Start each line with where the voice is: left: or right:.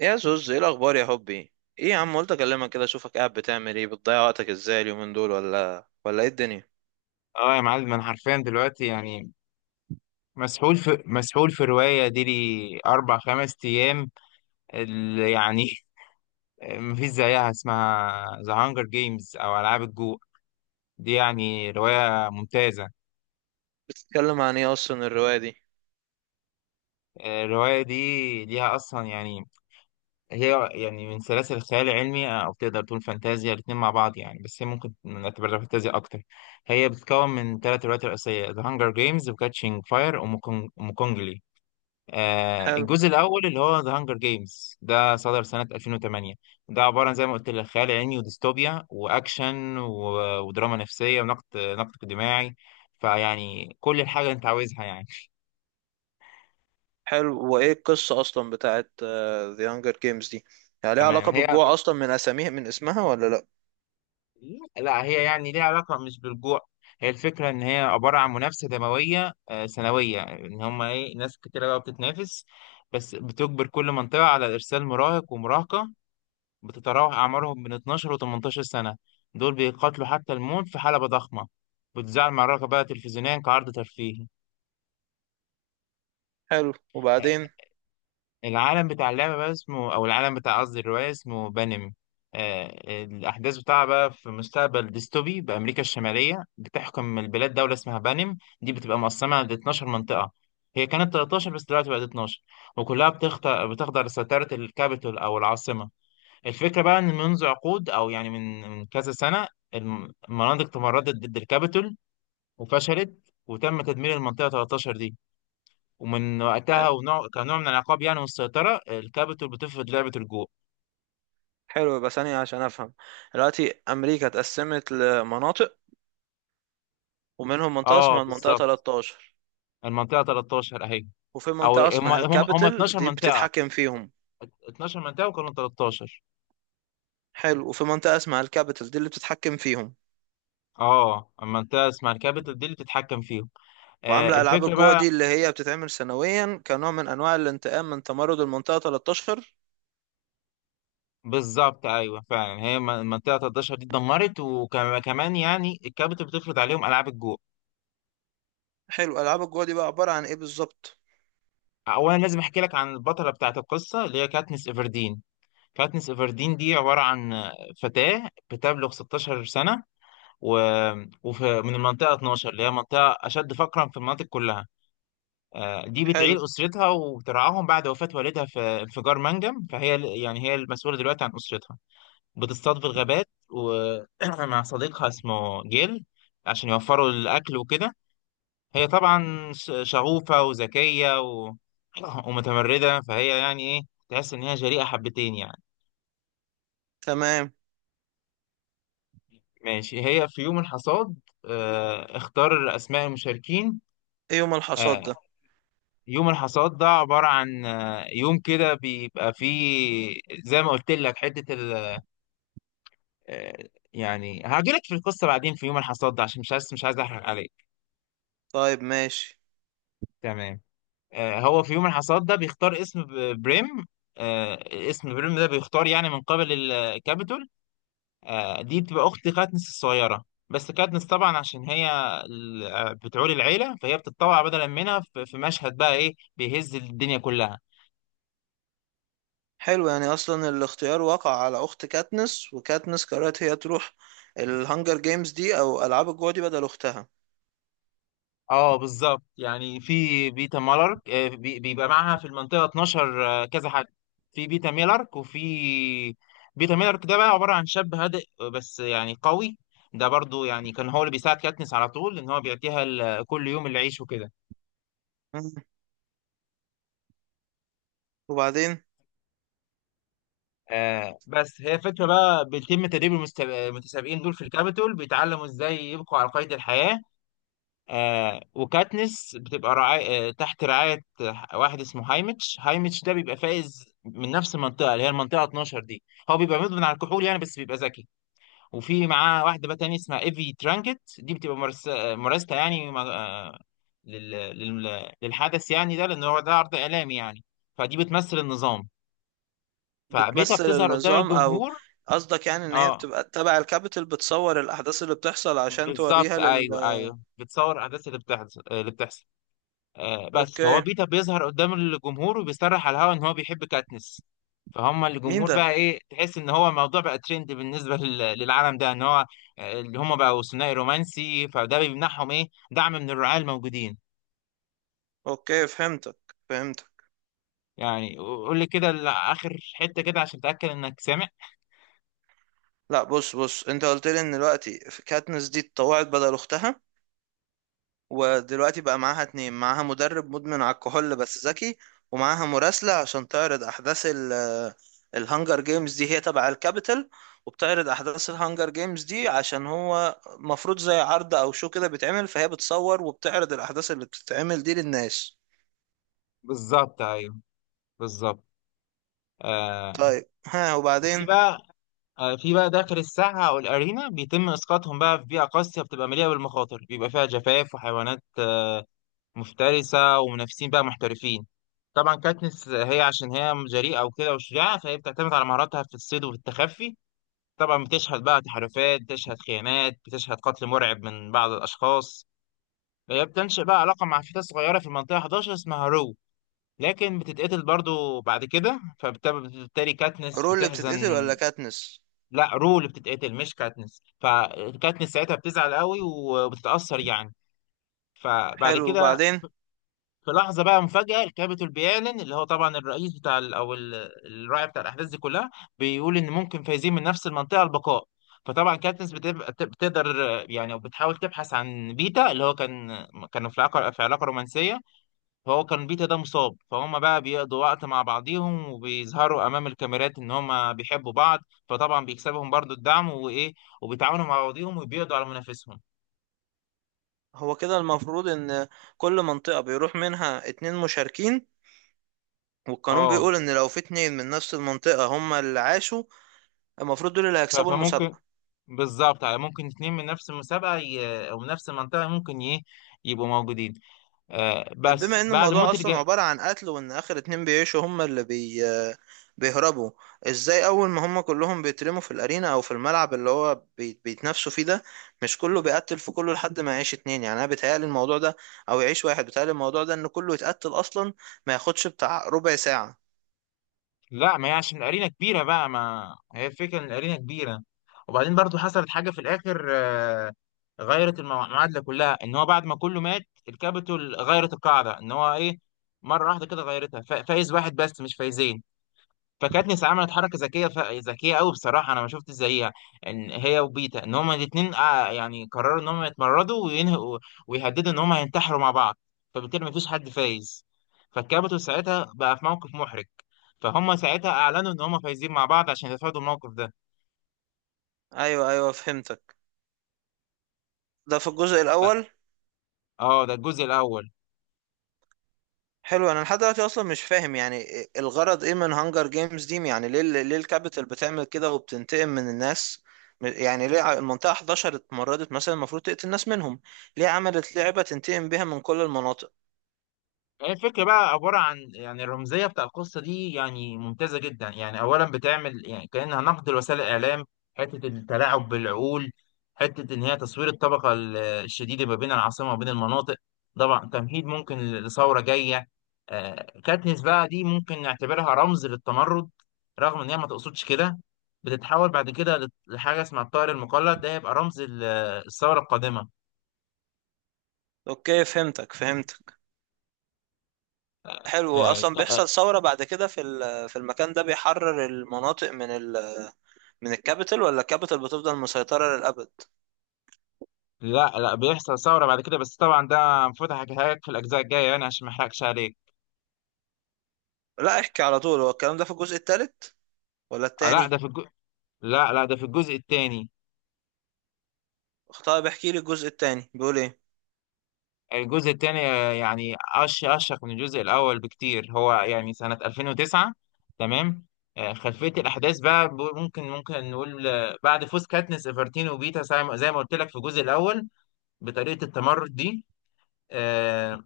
right: يا زوز، ايه الاخبار يا حبي؟ ايه يا عم، قلت اكلمك كده اشوفك قاعد بتعمل ايه، بتضيع وقتك ازاي اليومين دول، ولا ايه الدنيا؟
left: اه يا معلم، انا حرفيا دلوقتي يعني مسحول في رواية دي لي أربع خمس أيام. اللي يعني مفيش زيها، اسمها ذا هانجر جيمز أو ألعاب الجوع. دي يعني رواية ممتازة.
right: بتتكلم عن ايه اصلا الرواية دي؟
left: الرواية دي ليها أصلا يعني. هي يعني من سلاسل الخيال العلمي، أو تقدر تقول فانتازيا. الاتنين مع بعض يعني، بس هي ممكن نعتبرها فانتازيا أكتر. هي بتتكون من ثلاث روايات رئيسية: ذا هانجر جيمز، وكاتشينج فاير، وموكونجلي.
right: حلو.
left: الجزء الأول اللي هو ذا هانجر جيمز ده صدر سنة 2008. ده عبارة عن زي ما قلت لك خيال علمي وديستوبيا وأكشن ودراما نفسية ونقد اجتماعي. فيعني كل الحاجة اللي أنت عاوزها يعني.
right: حلو، وايه القصة اصلا بتاعت The Hunger Games دي؟ يعني ليها
left: تمام.
right: علاقة
left: هي،
right: بالجوع اصلا من اساميها، من اسمها، ولا لا؟
left: لا، هي يعني ليها علاقة مش بالجوع. هي الفكرة إن هي عبارة عن منافسة دموية سنوية، إن هما إيه ناس كتيرة بقى بتتنافس. بس بتجبر كل منطقة على إرسال مراهق ومراهقة، بتتراوح أعمارهم من 12 و 18 سنة. دول بيقاتلوا حتى الموت في حلبة ضخمة، بتذاع المعركة بقى تلفزيونيا كعرض ترفيهي.
right: حلو، وبعدين؟
left: العالم بتاع اللعبة بقى اسمه، أو العالم بتاع، قصدي الرواية، اسمه بانم. الأحداث بتاعها بقى في مستقبل ديستوبي بأمريكا الشمالية، بتحكم البلاد دولة اسمها بانم. دي بتبقى مقسمة ل 12 منطقة. هي كانت 13 بس دلوقتي بقت 12، وكلها بتخضع لسيطرة الكابيتول أو العاصمة. الفكرة بقى إن منذ عقود، أو يعني من كذا سنة، المناطق تمردت ضد الكابيتول وفشلت، وتم تدمير المنطقة 13 دي. ومن وقتها،
right: حلو.
left: ونوع كنوع من العقاب يعني والسيطرة، الكابيتول بتفرض لعبة الجو.
right: حلو، يبقى ثانية عشان افهم. دلوقتي امريكا اتقسمت لمناطق، ومنهم منطقة
left: اه
right: اسمها المنطقة
left: بالظبط.
right: 13،
left: المنطقة 13 أهي.
right: وفي
left: أو
right: منطقة
left: هم
right: اسمها
left: هم هم
right: الكابيتال
left: 12
right: دي
left: منطقة.
right: بتتحكم فيهم.
left: 12 منطقة وكانوا 13.
right: حلو، وفي منطقة اسمها الكابيتال دي اللي بتتحكم فيهم،
left: اه، المنطقة اسمها الكابيتول دي اللي بتتحكم فيهم.
right: وعاملة ألعاب
left: الفكرة
right: الجوع
left: بقى،
right: دي اللي هي بتتعمل سنويا كنوع من أنواع الانتقام من تمرد المنطقة 13.
left: بالظبط ايوه فعلا، هي منطقه 13 دي اتدمرت، وكمان يعني الكابت بتفرض عليهم العاب الجوع.
right: حلو، ألعاب الجوع دي بقى عبارة عن إيه بالظبط؟
left: اولا لازم احكي لك عن البطله بتاعت القصه اللي هي كاتنس ايفردين. كاتنس ايفردين دي عباره عن فتاه بتبلغ 16 سنه، و... ومن المنطقه 12 اللي هي منطقه اشد فقرا في المناطق كلها. دي
right: حلو.
left: بتعيل اسرتها وترعاهم بعد وفاه والدها في انفجار منجم، فهي يعني هي المسؤوله دلوقتي عن اسرتها. بتصطاد في الغابات ومع صديقها اسمه جيل، عشان يوفروا الأكل وكده. هي طبعا شغوفة وذكية ومتمردة، فهي يعني إيه، تحس إن هي جريئة حبتين يعني.
right: تمام.
left: ماشي. هي في يوم الحصاد اختار أسماء المشاركين.
right: إيه يوم الحصاد
left: آه،
right: ده؟
left: يوم الحصاد ده عبارة عن يوم كده بيبقى فيه زي ما قلت لك حتة ال... آه، يعني، هاجيلك في القصة بعدين، في يوم الحصاد ده، عشان مش عايز أحرق عليك.
right: طيب، ماشي.
left: تمام. هو في يوم الحصاد ده بيختار اسم بريم. آه، اسم بريم ده بيختار يعني من قبل الكابيتول. دي بتبقى أخت كاتنس الصغيرة. بس كاتنس طبعا عشان هي بتعول العيلة، فهي بتتطوع بدلا منها، في مشهد بقى إيه بيهز الدنيا كلها.
right: حلو، يعني أصلا الاختيار وقع على أخت كاتنس، وكاتنس قررت هي تروح الهانجر جيمز دي أو ألعاب الجوع دي بدل أختها.
left: اه بالظبط، يعني في بيتا مالارك، بيبقى معاها في المنطقة 12 كذا حاجة. في بيتا ميلارك وفي بيتا ميلارك ده بقى عبارة عن شاب هادئ، بس يعني قوي. ده برضو يعني كان هو اللي بيساعد كاتنس على طول، ان هو بيعطيها كل يوم العيش وكده.
right: مم. وبعدين؟
left: بس هي فكرة بقى بيتم تدريب المتسابقين دول في الكابيتول، بيتعلموا ازاي يبقوا على قيد الحياة. وكاتنس بتبقى رعاية آه تحت رعاية واحد اسمه هايمتش. ده بيبقى فايز من نفس المنطقة اللي هي المنطقة 12 دي. هو بيبقى مدمن على الكحول يعني، بس بيبقى ذكي. وفي معاه واحدة بقى تانية اسمها ايفي ترانكت. دي بتبقى مرستة يعني، للحدث يعني ده، لأن هو ده عرض إعلامي يعني. فدي بتمثل النظام، فبيتها
right: بتمثل
left: بتظهر قدام
right: النظام، أو
left: الجمهور.
right: قصدك يعني إن هي
left: اه
right: بتبقى تبع الكابيتال بتصور الأحداث اللي بتحصل عشان
left: بالظبط،
right: توريها لل...
left: ايوه ايوه، بتصور الاحداث اللي بتحصل بس فهو
right: أوكي.
left: بيتا بيظهر قدام الجمهور، وبيصرح على الهوا ان هو بيحب كاتنس. فهم
right: مين
left: الجمهور
right: ده؟
left: بقى، ايه، تحس ان هو الموضوع بقى ترند بالنسبه للعالم ده، ان هو اللي هم بقوا ثنائي رومانسي. فده بيمنحهم ايه دعم من الرعاة الموجودين.
right: اوكي، فهمتك، فهمتك.
left: يعني قول لي كده اخر حته كده عشان اتاكد انك سامع.
right: لا بص، انت قلت لي ان دلوقتي في كاتنس دي اتطوعت بدل اختها، ودلوقتي بقى معاها اتنين: معاها مدرب مدمن على الكحول بس ذكي، ومعاها مراسلة عشان تعرض احداث ال... الهانجر جيمز دي هي تبع الكابيتال، وبتعرض احداث الهانجر جيمز دي عشان هو مفروض زي عرض او شو كده بيتعمل، فهي بتصور وبتعرض الاحداث اللي بتتعمل دي للناس.
left: بالظبط ايوه بالظبط. آه
right: طيب، ها،
left: في
right: وبعدين؟
left: بقى في بقى داخل الساحه او الارينا، بيتم اسقاطهم بقى في بيئه قاسيه بتبقى مليئه بالمخاطر، بيبقى فيها جفاف وحيوانات مفترسة، ومنافسين بقى محترفين. طبعا كاتنس هي عشان هي جريئة وكده وشجاعة، فهي بتعتمد على مهاراتها في الصيد وفي التخفي. طبعا بتشهد بقى تحالفات، بتشهد خيانات، بتشهد قتل مرعب من بعض الأشخاص. هي بتنشئ بقى علاقة مع فتاة صغيرة في المنطقة 11 اسمها رو، لكن بتتقتل برضو بعد كده، فبالتالي كاتنس
right: رول اللي بتتقتل
left: بتحزن.
right: ولا كاتنس؟
left: لا، رو اللي بتتقتل مش كاتنس، فكاتنس ساعتها بتزعل قوي وبتتأثر يعني. فبعد
right: حلو،
left: كده،
right: وبعدين؟
left: في لحظة بقى مفاجأة، الكابيتول بيعلن، اللي هو طبعا الرئيس بتاع الراعي بتاع الأحداث دي كلها، بيقول إن ممكن فايزين من نفس المنطقة البقاء. فطبعا كاتنس بتبقى بتقدر يعني أو بتحاول تبحث عن بيتا، اللي هو كان، كانوا في علاقة رومانسية. فهو كان بيتا ده مصاب، فهم بقى بيقضوا وقت مع بعضيهم، وبيظهروا أمام الكاميرات إن هم بيحبوا بعض. فطبعا بيكسبهم برضو الدعم وإيه، وبيتعاونوا مع بعضيهم وبيقضوا على منافسهم.
right: هو كده المفروض ان كل منطقة بيروح منها اتنين مشاركين، والقانون
left: اه،
right: بيقول ان لو في اتنين من نفس المنطقة هما اللي عاشوا، المفروض دول اللي هيكسبوا
left: فممكن،
right: المسابقة.
left: بالظبط، على ممكن اتنين من نفس المسابقة أو من نفس المنطقة ممكن يبقوا موجودين.
right: طب
left: بس
right: بما ان
left: بعد
right: الموضوع
left: موت
right: اصلا عبارة عن قتل، وان اخر اتنين بيعيشوا هما اللي بي... بيهربوا، ازاي اول ما هما كلهم بيترموا في الارينا او في الملعب اللي هو بي... بيتنافسوا فيه ده، مش كله بيقتل في كله لحد ما يعيش اتنين؟ يعني انا بيتهيألي الموضوع ده، او يعيش واحد بيتهيألي الموضوع ده، ان كله يتقتل اصلا ما ياخدش بتاع ربع ساعة.
left: لا، ما هي عشان الأرينا كبيرة بقى، ما هي الفكرة إن الأرينا كبيرة. وبعدين برضو حصلت حاجة في الآخر غيرت المعادلة كلها، إن هو بعد ما كله مات، الكابيتول غيرت القاعدة، إن هو إيه، مرة واحدة كده غيرتها، فايز واحد بس مش فايزين. فكانت نسا عملت حركه ذكيه قوي، بصراحه انا ما شفت زيها، ان هي وبيتا، ان هما الاثنين يعني قرروا ان هما يتمردوا وينهوا، ويهددوا ان هما هينتحروا مع بعض. فبالتالي ما فيش حد فايز، فالكابتن ساعتها بقى في موقف محرج، فهم ساعتها اعلنوا ان هما فايزين مع بعض عشان يتفادوا الموقف ده.
right: ايوه، ايوه فهمتك. ده في الجزء
left: ف-
right: الاول.
left: اه ده الجزء الاول.
right: حلو، انا لحد دلوقتي اصلا مش فاهم يعني الغرض ايه من هانجر جيمز دي؟ يعني ليه، الكابيتال بتعمل كده وبتنتقم من الناس؟ يعني ليه المنطقة 11 اتمردت مثلا المفروض تقتل الناس منهم، ليه عملت لعبة تنتقم بيها من كل المناطق؟
left: هي الفكرة بقى عبارة عن يعني الرمزية بتاع القصة دي يعني ممتازة جدا يعني. أولا بتعمل يعني كأنها نقد لوسائل الإعلام، حتة التلاعب بالعقول، حتة إن هي تصوير الطبقة الشديدة ما بين العاصمة وبين المناطق. طبعا تمهيد ممكن لثورة جاية. كاتنس بقى دي ممكن نعتبرها رمز للتمرد، رغم إن هي ما تقصدش كده. بتتحول بعد كده لحاجة اسمها الطائر المقلد، ده هيبقى رمز الثورة القادمة.
right: اوكي فهمتك، فهمتك. حلو،
left: آه،
right: اصلا بيحصل ثورة بعد كده في في المكان ده بيحرر المناطق من ال... من الكابيتال، ولا الكابيتال بتفضل مسيطرة للأبد؟
left: لا لا، بيحصل ثورة بعد كده، بس طبعا ده المفروض احكيها لك في الأجزاء الجاية يعني، عشان ما احرقش عليك.
right: لا احكي على طول، هو الكلام ده في الجزء الثالث ولا
left: آه، لا ده
right: الثاني؟
left: في الجو... لا لا ده في الجزء الثاني.
right: طيب احكي لي الجزء الثاني بيقول ايه.
left: الجزء الثاني، يعني أشق من الجزء الأول بكتير، هو يعني سنة 2009. تمام. خلفية الأحداث بقى، ممكن نقول، بعد فوز كاتنس إيفرتين وبيتا، زي ما قلت لك في الجزء الأول، بطريقة التمرد دي، آه،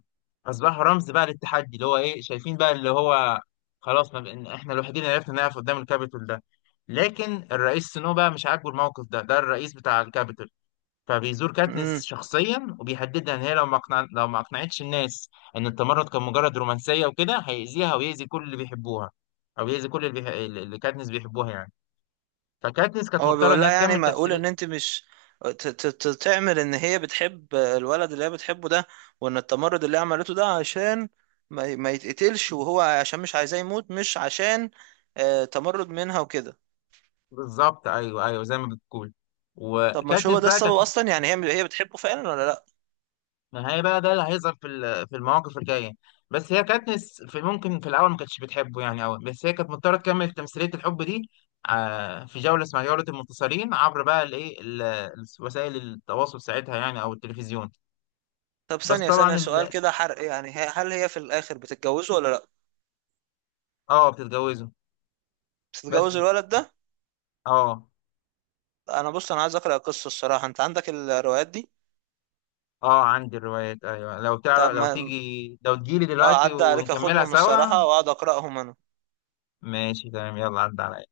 left: اصبحوا رمز بقى للتحدي، اللي هو ايه، شايفين بقى، اللي هو خلاص ما بقى احنا الوحيدين اللي عرفنا نقف قدام الكابيتول ده. لكن الرئيس سنو بقى مش عاجبه الموقف ده، ده الرئيس بتاع الكابيتول. فبيزور كاتنس
right: امم.
left: شخصيا وبيهددها، ان هي لو ما اقنعتش الناس ان التمرد كان مجرد رومانسيه وكده، هيأذيها ويأذي كل اللي بيحبوها، او يأذي كل اللي كاتنس بيحبوها يعني. فكاتنس كانت
right: هو
left: مضطره
right: بيقول
left: ان هي
right: لها يعني
left: تكمل
right: ما اقول
left: تمثيل.
right: ان انت مش تعمل ان هي بتحب الولد اللي هي بتحبه ده، وان التمرد اللي هي عملته ده عشان ما يتقتلش، وهو عشان مش عايزاه يموت، مش عشان تمرد منها وكده؟
left: بالظبط ايوه ايوه، زي ما بتقول.
right: طب مش هو
left: وكاتنس
right: ده
left: بقى
right: السبب
left: كانت،
right: اصلا؟ يعني هي بتحبه فعلا ولا لا؟
left: نهائي بقى ده اللي هيظهر في في المواقف الجايه. بس هي كاتنس، في ممكن في الاول ما كانتش بتحبه يعني قوي، بس هي كانت مضطره تكمل تمثيليه الحب دي. في جوله اسمها جوله المنتصرين، عبر بقى الايه ال- إيه، ال- وسائل التواصل ساعتها يعني، او التلفزيون.
right: طب
left: بس
right: ثانية، ثانية،
left: طبعا
right: سؤال كده حرق، يعني هل هي في الاخر بتتجوزه ولا لا؟
left: اه بتتجوزه.
right: بتتجوز
left: بس،
right: الولد ده؟
left: اه
right: انا بص، انا عايز اقرا القصة الصراحة، انت عندك الروايات دي؟
left: اه، عندي الروايات، ايوه. لو
right: طب
left: تعرف، لو
right: ما...
left: تيجي، لو تجيلي
right: اه
left: دلوقتي
right: عدى عليك
left: ونكملها
right: اخدهم
left: سوا.
right: الصراحة واقعد اقراهم انا.
left: ماشي تمام، يلا عدى عليا.